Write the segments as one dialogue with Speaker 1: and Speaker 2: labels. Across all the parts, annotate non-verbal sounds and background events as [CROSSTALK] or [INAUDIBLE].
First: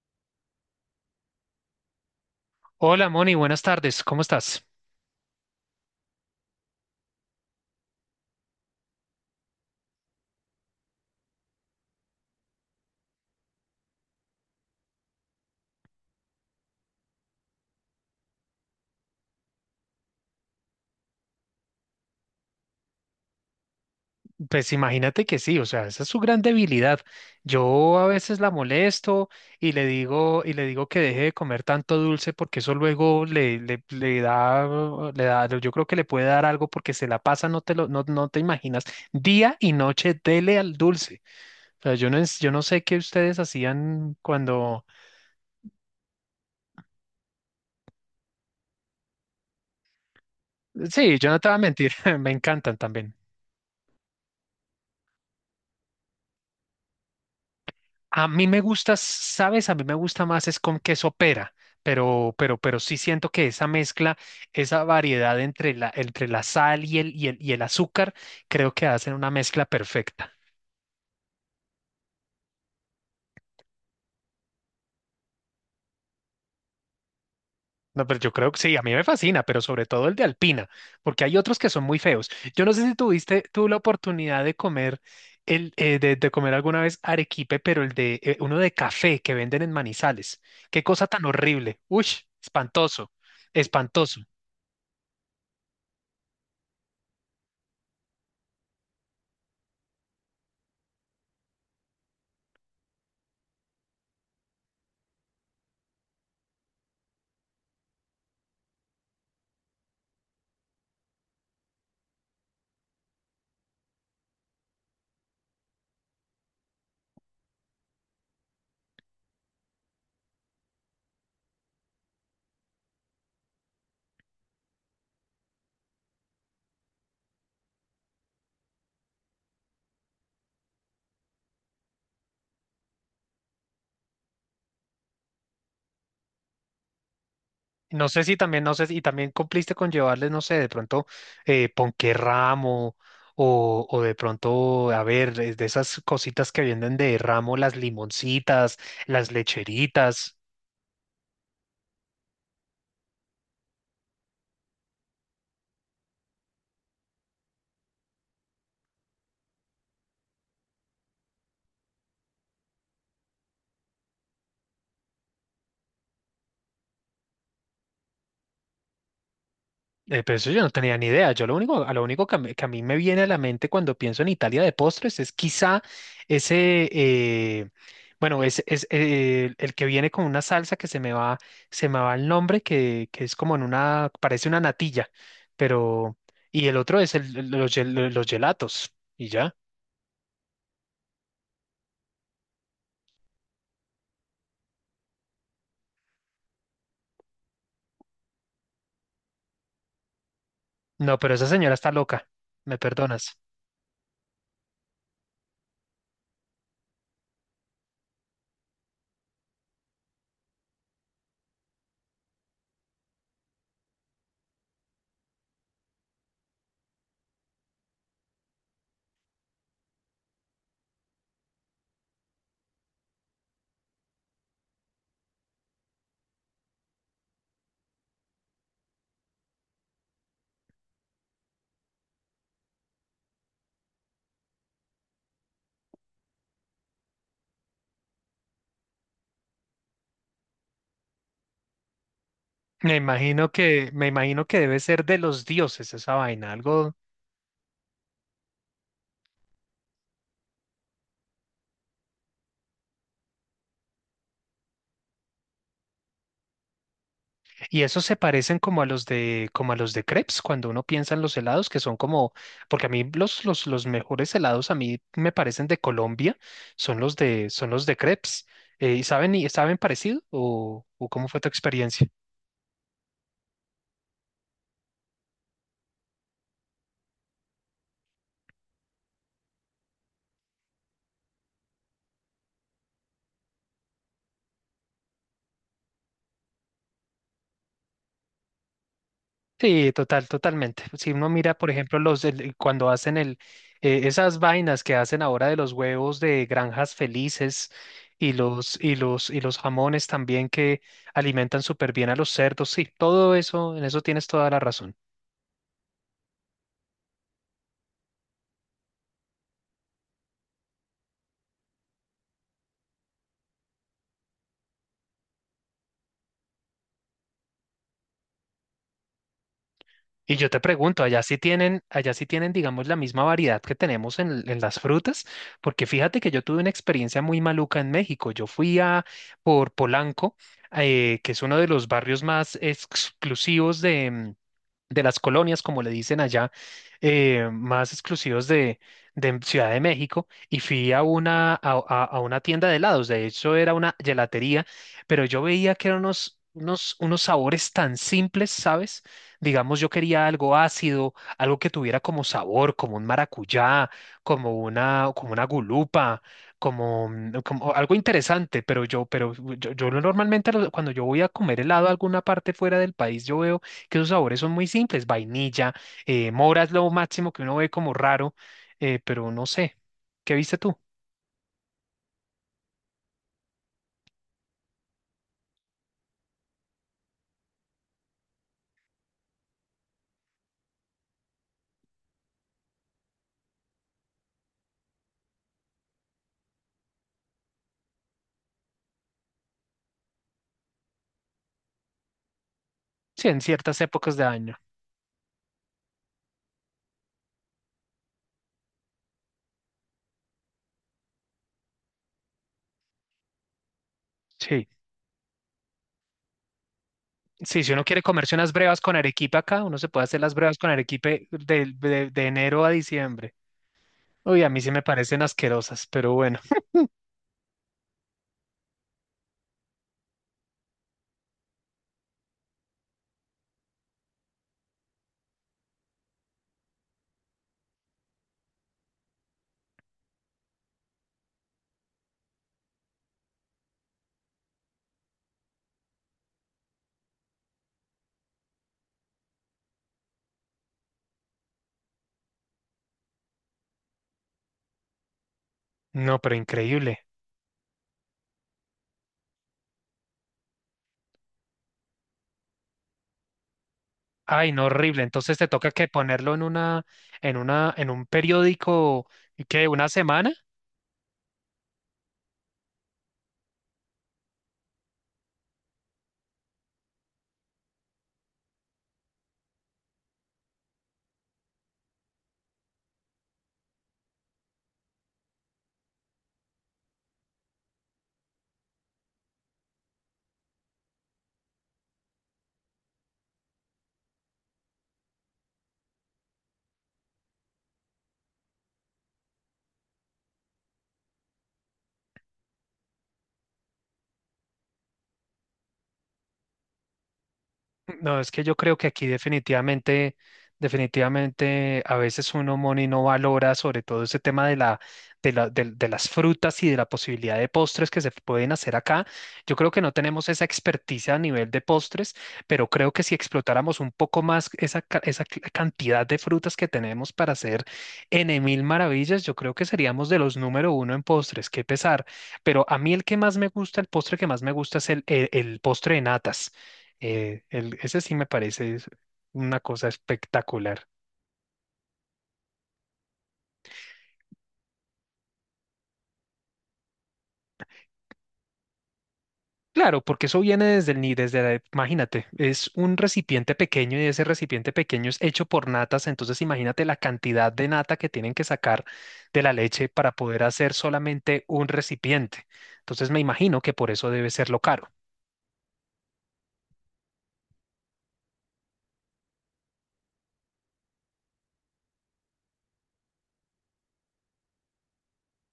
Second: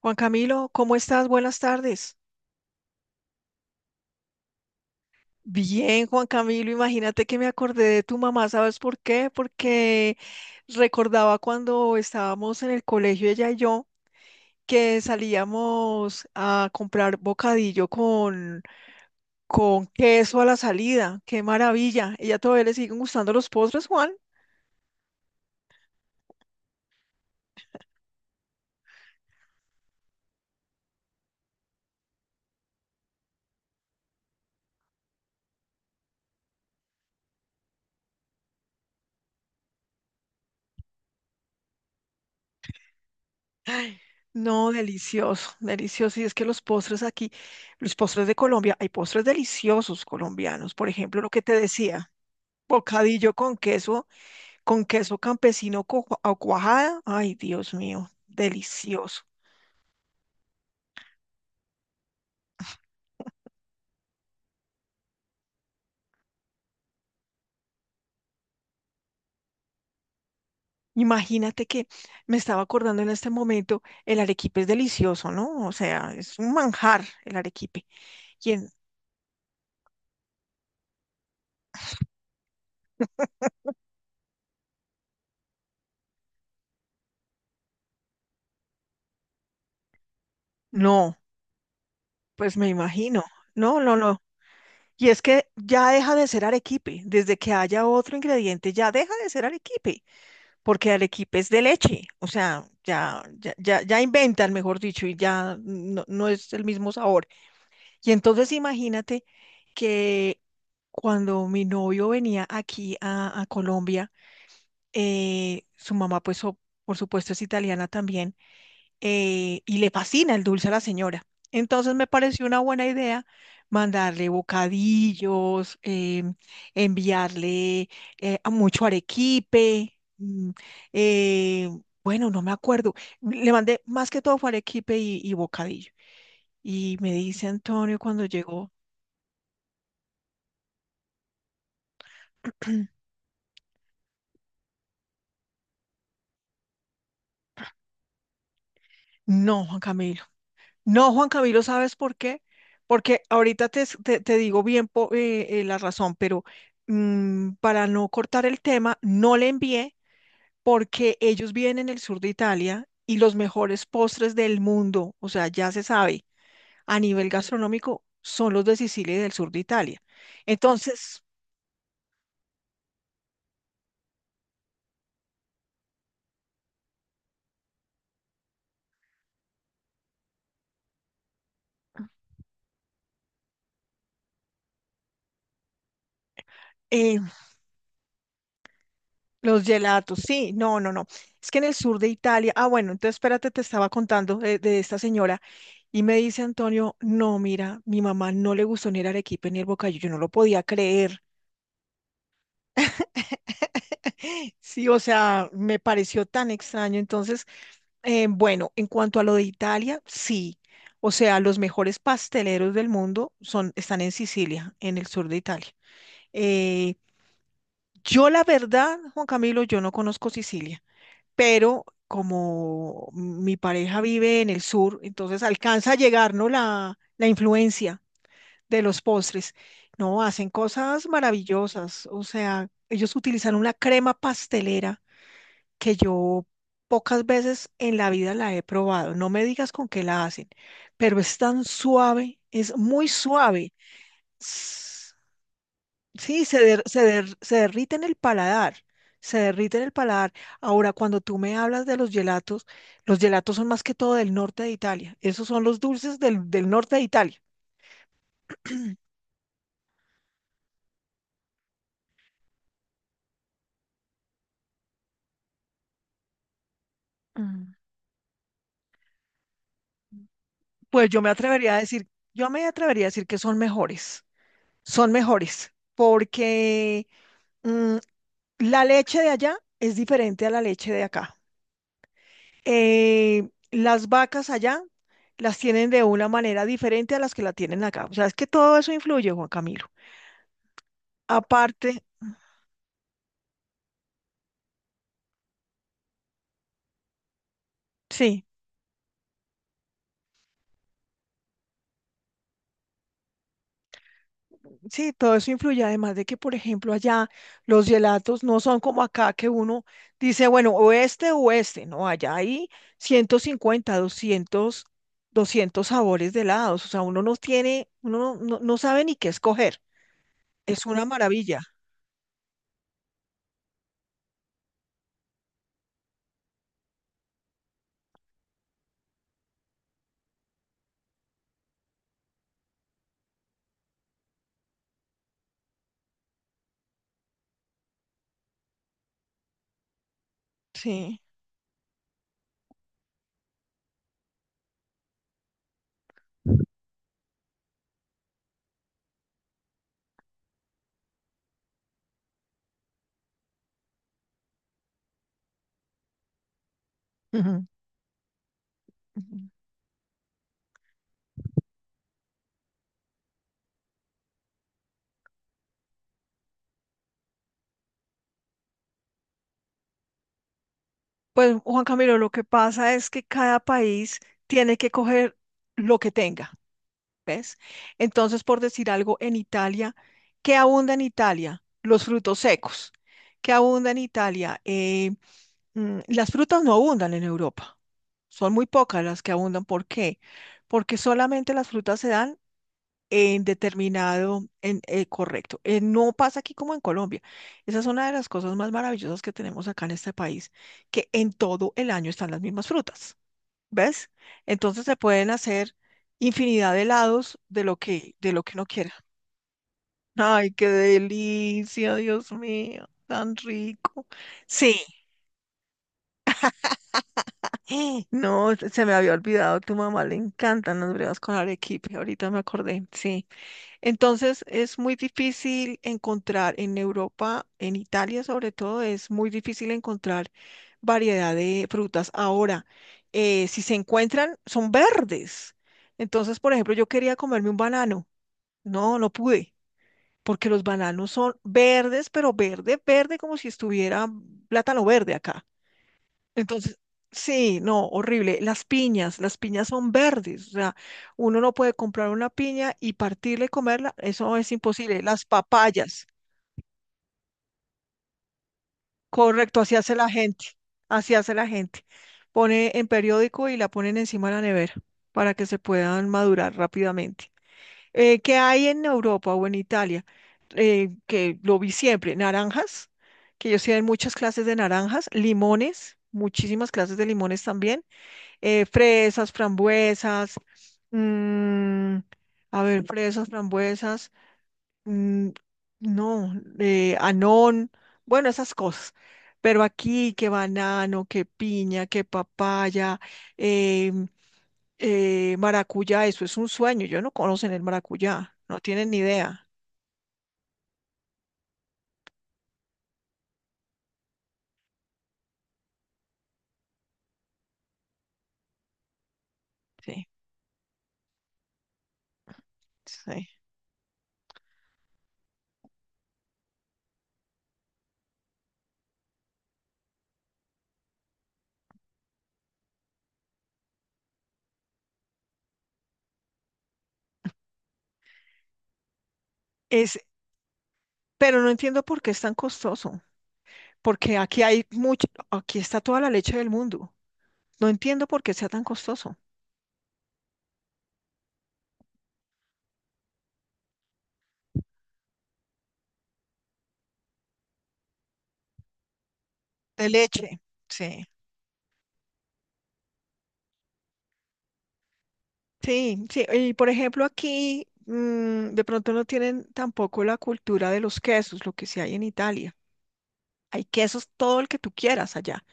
Speaker 1: Juan Camilo, ¿cómo estás? Buenas tardes.
Speaker 2: Hola Moni, buenas tardes, ¿cómo estás?
Speaker 1: Bien, Juan Camilo, imagínate que me acordé de tu mamá, ¿sabes por qué? Porque recordaba cuando estábamos en el colegio, ella y yo, que salíamos a comprar bocadillo con queso a la salida. ¡Qué maravilla! ¿Ella todavía le siguen gustando los postres, Juan?
Speaker 2: Pues imagínate que sí, o sea, esa es su gran debilidad. Yo a veces la molesto y le digo, que deje de comer tanto dulce porque eso luego le da, yo creo que le puede dar algo porque se la pasa, no te imaginas, día y noche dele al dulce. O sea, yo no sé qué ustedes
Speaker 1: Ay,
Speaker 2: hacían
Speaker 1: no,
Speaker 2: cuando,
Speaker 1: delicioso, delicioso. Y es que los postres aquí, los postres de Colombia, hay postres deliciosos colombianos. Por
Speaker 2: sí,
Speaker 1: ejemplo,
Speaker 2: yo
Speaker 1: lo
Speaker 2: no
Speaker 1: que
Speaker 2: te
Speaker 1: te
Speaker 2: voy a mentir,
Speaker 1: decía.
Speaker 2: [LAUGHS] me encantan también.
Speaker 1: Bocadillo con queso campesino o cuajada. Ay, Dios mío,
Speaker 2: A mí me gusta,
Speaker 1: delicioso.
Speaker 2: ¿sabes? A mí me gusta más es con queso pera, pero sí siento que esa mezcla, esa variedad entre la sal y el azúcar, creo que hacen una mezcla perfecta.
Speaker 1: Imagínate que me estaba acordando en este momento, el arequipe es delicioso, ¿no? O sea, es un manjar el arequipe.
Speaker 2: No, pero yo creo que
Speaker 1: ¿Quién?
Speaker 2: sí, a mí me fascina, pero sobre todo el de Alpina, porque hay otros que son muy feos. Yo no sé si tuviste tú la oportunidad de comer de comer alguna vez arequipe, pero el de uno de café que venden en Manizales. Qué cosa
Speaker 1: No,
Speaker 2: tan horrible. Uy,
Speaker 1: pues me
Speaker 2: espantoso,
Speaker 1: imagino. No, no,
Speaker 2: espantoso.
Speaker 1: no. Y es que ya deja de ser arequipe. Desde que haya otro ingrediente, ya deja de ser arequipe, porque arequipe es de leche. O sea, ya inventan, mejor dicho, y ya no es el mismo sabor. Y entonces imagínate que cuando mi novio venía aquí a Colombia, su mamá, por supuesto es italiana también, y le fascina el dulce a la señora. Entonces me pareció una buena idea mandarle bocadillos, enviarle a mucho arequipe. Eh, bueno, no me acuerdo. Le mandé más que todo fue arequipe y bocadillo. Y me dice Antonio
Speaker 2: No sé
Speaker 1: cuando
Speaker 2: si también,
Speaker 1: llegó.
Speaker 2: no sé, y también cumpliste con llevarles, no sé, de pronto ponquerramo o de pronto, a ver, es de esas cositas que venden de ramo, las limoncitas, las
Speaker 1: No, Juan Camilo.
Speaker 2: lecheritas.
Speaker 1: No, Juan Camilo, ¿sabes por qué? Porque ahorita te digo bien la razón, pero para no cortar el tema, no le envié porque ellos viven en el sur de Italia y los mejores postres del mundo, o sea, ya se sabe, a nivel gastronómico, son los de Sicilia y del sur de Italia.
Speaker 2: Pero eso yo no tenía ni
Speaker 1: Entonces,
Speaker 2: idea. Yo lo único, a lo único que a mí me viene a la mente cuando pienso en Italia de postres es quizá ese, bueno, es el que viene con una salsa que se me va el nombre, que es como en una, parece una natilla, pero, y el otro es
Speaker 1: eh,
Speaker 2: los gelatos, y ya.
Speaker 1: los gelatos, sí, no, no, no. Es que en el sur de Italia, ah, bueno, entonces espérate, te estaba contando de esta señora. Y me dice Antonio, no, mira, mi mamá no le gustó ni el arequipe ni el bocadillo, yo no lo podía
Speaker 2: No,
Speaker 1: creer.
Speaker 2: pero esa señora está loca, me perdonas.
Speaker 1: [LAUGHS] Sí, o sea, me pareció tan extraño. Entonces, bueno, en cuanto a lo de Italia, sí. O sea, los mejores pasteleros del mundo son, están en Sicilia, en el sur de Italia. Eh, yo, la verdad, Juan Camilo, yo no conozco Sicilia, pero como mi pareja vive en el sur, entonces alcanza a llegar, ¿no? La influencia de los postres. No, hacen cosas maravillosas. O sea, ellos utilizan una crema pastelera que yo pocas veces en la vida la he probado. No me digas con qué la hacen, pero es tan suave, es muy suave.
Speaker 2: Me imagino que debe ser
Speaker 1: S-
Speaker 2: de los dioses esa
Speaker 1: Sí,
Speaker 2: vaina, algo.
Speaker 1: se derrite en el paladar. Se derrite en el paladar. Ahora, cuando tú me hablas de los gelatos son más que todo del norte de Italia. Esos son los dulces del, del norte de Italia.
Speaker 2: Y esos se parecen como como a los de crepes, cuando uno piensa en los helados, que son como, porque a mí los mejores helados a mí me parecen de Colombia, son son los de crepes. ¿Y y saben parecido? O
Speaker 1: Pues yo
Speaker 2: cómo
Speaker 1: me
Speaker 2: fue tu
Speaker 1: atrevería a decir,
Speaker 2: experiencia?
Speaker 1: yo me atrevería a decir que son mejores, porque mm, la leche de allá es diferente a la leche de acá. Las vacas allá las tienen de una manera diferente a las que la tienen acá. O sea, es que todo eso influye, Juan Camilo.
Speaker 2: Sí, total, totalmente. Si uno mira, por
Speaker 1: Aparte,
Speaker 2: ejemplo, cuando hacen el esas vainas que hacen ahora de los huevos de granjas felices y
Speaker 1: sí.
Speaker 2: los jamones también que alimentan súper bien a los cerdos, sí, todo eso, en eso tienes toda la razón.
Speaker 1: Sí, todo eso influye, además de que, por ejemplo, allá los gelatos no son como acá, que uno dice, bueno, o este o este. No, allá hay 150, 200, 200 sabores de helados, o sea, uno no tiene, uno no sabe ni qué escoger,
Speaker 2: Y yo te
Speaker 1: es
Speaker 2: pregunto,
Speaker 1: una maravilla.
Speaker 2: allá sí tienen, digamos, la misma variedad que tenemos en las frutas, porque fíjate que yo tuve una experiencia muy maluca en México. Yo fui a por Polanco, que es uno de los barrios más exclusivos de las colonias, como le dicen allá, más exclusivos de Ciudad de México, y fui
Speaker 1: Sí.
Speaker 2: a una tienda de helados, de hecho era una gelatería, pero yo veía que eran unos sabores tan simples, ¿sabes? Digamos, yo quería algo ácido, algo que tuviera como sabor, como un maracuyá, como una gulupa. Como,
Speaker 1: Ujú,
Speaker 2: como algo interesante,
Speaker 1: ujú.
Speaker 2: yo normalmente cuando yo voy a comer helado a alguna parte fuera del país, yo veo que sus sabores son muy simples, vainilla, mora es lo máximo que uno ve como raro, pero no sé. ¿Qué viste tú?
Speaker 1: Pues Juan Camilo, lo que pasa es que cada país tiene que coger lo que tenga, ¿ves? Entonces, por decir algo, en Italia, ¿qué abunda en Italia? Los frutos secos. ¿Qué abunda en Italia? Las frutas no abundan en Europa. Son muy pocas las que abundan. ¿Por qué? Porque solamente las frutas se dan
Speaker 2: Sí, en
Speaker 1: en
Speaker 2: ciertas épocas de
Speaker 1: determinado,
Speaker 2: año.
Speaker 1: correcto. No pasa aquí como en Colombia. Esa es una de las cosas más maravillosas que tenemos acá en este país, que en todo el año están las mismas frutas, ¿ves?
Speaker 2: Sí.
Speaker 1: Entonces se pueden hacer infinidad de helados
Speaker 2: Sí, si uno quiere
Speaker 1: de
Speaker 2: comerse
Speaker 1: lo
Speaker 2: unas
Speaker 1: que uno
Speaker 2: brevas
Speaker 1: quiera.
Speaker 2: con
Speaker 1: [LAUGHS]
Speaker 2: arequipe acá, uno se puede hacer las
Speaker 1: Ay,
Speaker 2: brevas
Speaker 1: qué
Speaker 2: con arequipe
Speaker 1: delicia,
Speaker 2: de
Speaker 1: Dios
Speaker 2: enero a
Speaker 1: mío,
Speaker 2: diciembre.
Speaker 1: tan rico.
Speaker 2: Uy, a mí sí
Speaker 1: Sí,
Speaker 2: me
Speaker 1: [GASPS]
Speaker 2: parecen asquerosas, pero bueno.
Speaker 1: ¡Eh! No, se me había olvidado, tu mamá le encantan las brevas con arequipe, ahorita me acordé, sí. Entonces es muy difícil encontrar en Europa, en Italia sobre todo, es muy difícil encontrar variedad de frutas. Ahora, si se encuentran, son verdes. Entonces, por ejemplo, yo quería comerme un banano. No, no pude, porque los bananos son verdes, pero verde, verde, como si estuviera plátano verde acá.
Speaker 2: No, pero
Speaker 1: Entonces,
Speaker 2: increíble.
Speaker 1: sí, no, horrible. Las piñas son verdes, o sea, uno no puede comprar una piña y partirla y comerla, eso
Speaker 2: Ay,
Speaker 1: es
Speaker 2: no, horrible.
Speaker 1: imposible. Las
Speaker 2: Entonces te toca que
Speaker 1: papayas,
Speaker 2: ponerlo en un periódico,
Speaker 1: correcto,
Speaker 2: ¿qué?
Speaker 1: así
Speaker 2: ¿Una
Speaker 1: hace la
Speaker 2: semana?
Speaker 1: gente, así hace la gente. Pone en periódico y la ponen encima de la nevera para que se puedan madurar rápidamente. ¿Qué hay en Europa o en Italia? Que lo vi siempre, naranjas, que ellos tienen muchas clases de naranjas, limones, muchísimas clases de limones también, fresas, frambuesas, mm, a ver, fresas, frambuesas, mm, no, anón, bueno, esas cosas. Pero aquí que banano, que piña, que papaya, eh, maracuyá, eso es un sueño. Yo no conocen el
Speaker 2: No, es
Speaker 1: maracuyá,
Speaker 2: que yo
Speaker 1: no
Speaker 2: creo que
Speaker 1: tienen ni
Speaker 2: aquí
Speaker 1: idea.
Speaker 2: definitivamente, definitivamente a veces uno, Moni, no valora sobre todo ese tema de las frutas y de la posibilidad de postres que se pueden hacer acá. Yo creo que no
Speaker 1: Sí,
Speaker 2: tenemos esa experticia a nivel de postres, pero creo que si
Speaker 1: sí.
Speaker 2: explotáramos un poco más esa cantidad de frutas que tenemos para hacer en mil maravillas, yo creo que seríamos de los número uno en postres, qué pesar. Pero a mí el que más me gusta, el postre que más me gusta es el postre de natas. Ese sí me parece es una cosa
Speaker 1: Es,
Speaker 2: espectacular.
Speaker 1: pero no entiendo por qué es tan costoso, porque aquí hay mucho, aquí está toda la leche del mundo. No entiendo por qué sea tan costoso.
Speaker 2: Claro, porque eso viene desde el ni desde la, imagínate, es un recipiente pequeño y ese recipiente pequeño es hecho por natas, entonces imagínate la cantidad de nata que tienen que sacar de la leche
Speaker 1: De
Speaker 2: para
Speaker 1: leche,
Speaker 2: poder hacer
Speaker 1: sí.
Speaker 2: solamente un recipiente. Entonces me imagino que por eso debe ser lo caro.
Speaker 1: Sí, sí. Y por ejemplo, aquí de pronto no tienen tampoco la cultura de los quesos, lo que sí hay en Italia. Hay quesos todo el que tú quieras allá.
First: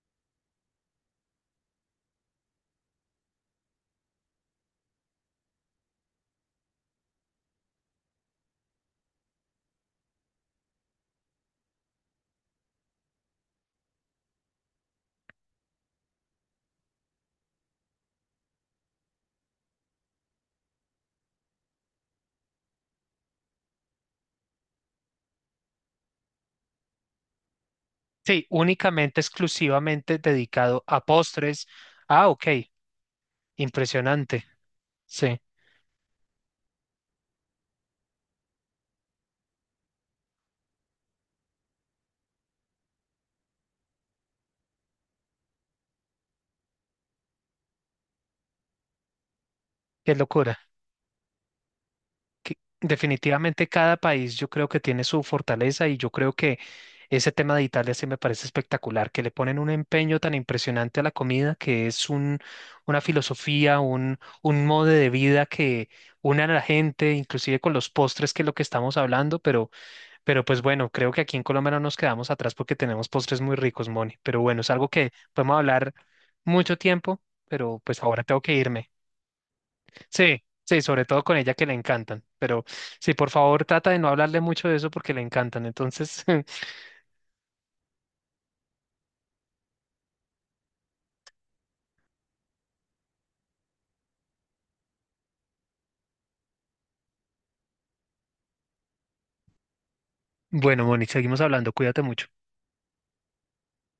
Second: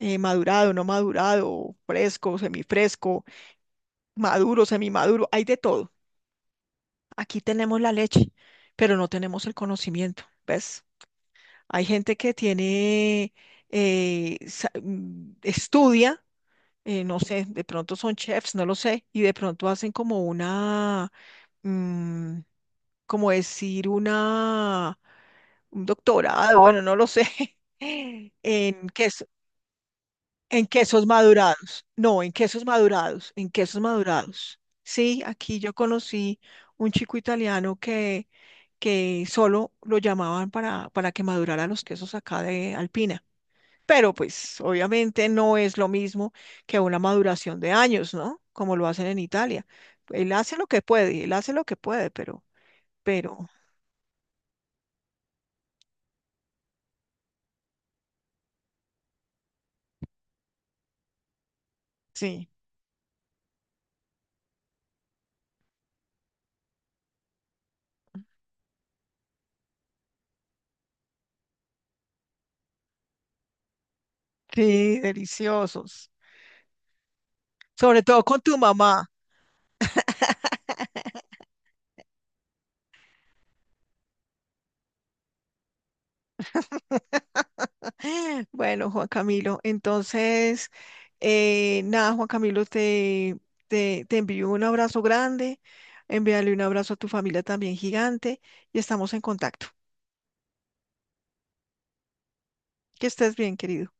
Speaker 1: Madurado, no madurado, fresco, semifresco, maduro, semimaduro, hay de todo. Aquí tenemos la leche, pero no tenemos el conocimiento, ¿ves? Hay gente que tiene, estudia, no sé, de pronto son chefs, no lo sé, y de pronto hacen como una, mm, como decir, una, un doctorado, bueno, no lo sé, [LAUGHS]
Speaker 2: Sí,
Speaker 1: en que.
Speaker 2: únicamente, exclusivamente
Speaker 1: En
Speaker 2: dedicado a
Speaker 1: quesos
Speaker 2: postres.
Speaker 1: madurados. No,
Speaker 2: Ah,
Speaker 1: en
Speaker 2: ok,
Speaker 1: quesos madurados. En quesos
Speaker 2: impresionante.
Speaker 1: madurados. Sí,
Speaker 2: Sí,
Speaker 1: aquí yo conocí un chico italiano que solo lo llamaban para que madurara los quesos acá de Alpina. Pero pues obviamente no es lo mismo que una maduración de años, ¿no? Como lo hacen en Italia.
Speaker 2: qué
Speaker 1: Él hace
Speaker 2: locura.
Speaker 1: lo que puede, él hace lo que puede, pero,
Speaker 2: Definitivamente cada país yo creo que tiene su fortaleza y yo creo que ese tema de Italia sí me parece espectacular, que le ponen un empeño tan impresionante a la comida que es un,
Speaker 1: sí,
Speaker 2: una filosofía, un modo de vida que une a la gente, inclusive con los postres, que es lo que estamos hablando, pero pues bueno, creo que aquí en Colombia no nos quedamos atrás porque tenemos postres muy ricos, Moni. Pero bueno, es algo
Speaker 1: sí,
Speaker 2: que podemos hablar
Speaker 1: deliciosos.
Speaker 2: mucho tiempo, pero pues
Speaker 1: Sobre todo
Speaker 2: ahora
Speaker 1: con
Speaker 2: tengo que
Speaker 1: tu
Speaker 2: irme.
Speaker 1: mamá.
Speaker 2: Sí, sí, sobre todo con ella que le encantan. Pero sí, por favor, trata de no hablarle mucho de eso porque le encantan. Entonces, [LAUGHS]
Speaker 1: Bueno, Juan Camilo, entonces, nada, Juan Camilo, te envío un abrazo grande, envíale un abrazo a tu familia también gigante y estamos en contacto.
Speaker 2: bueno, Moni, seguimos hablando. Cuídate mucho.
Speaker 1: Que estés bien, querido.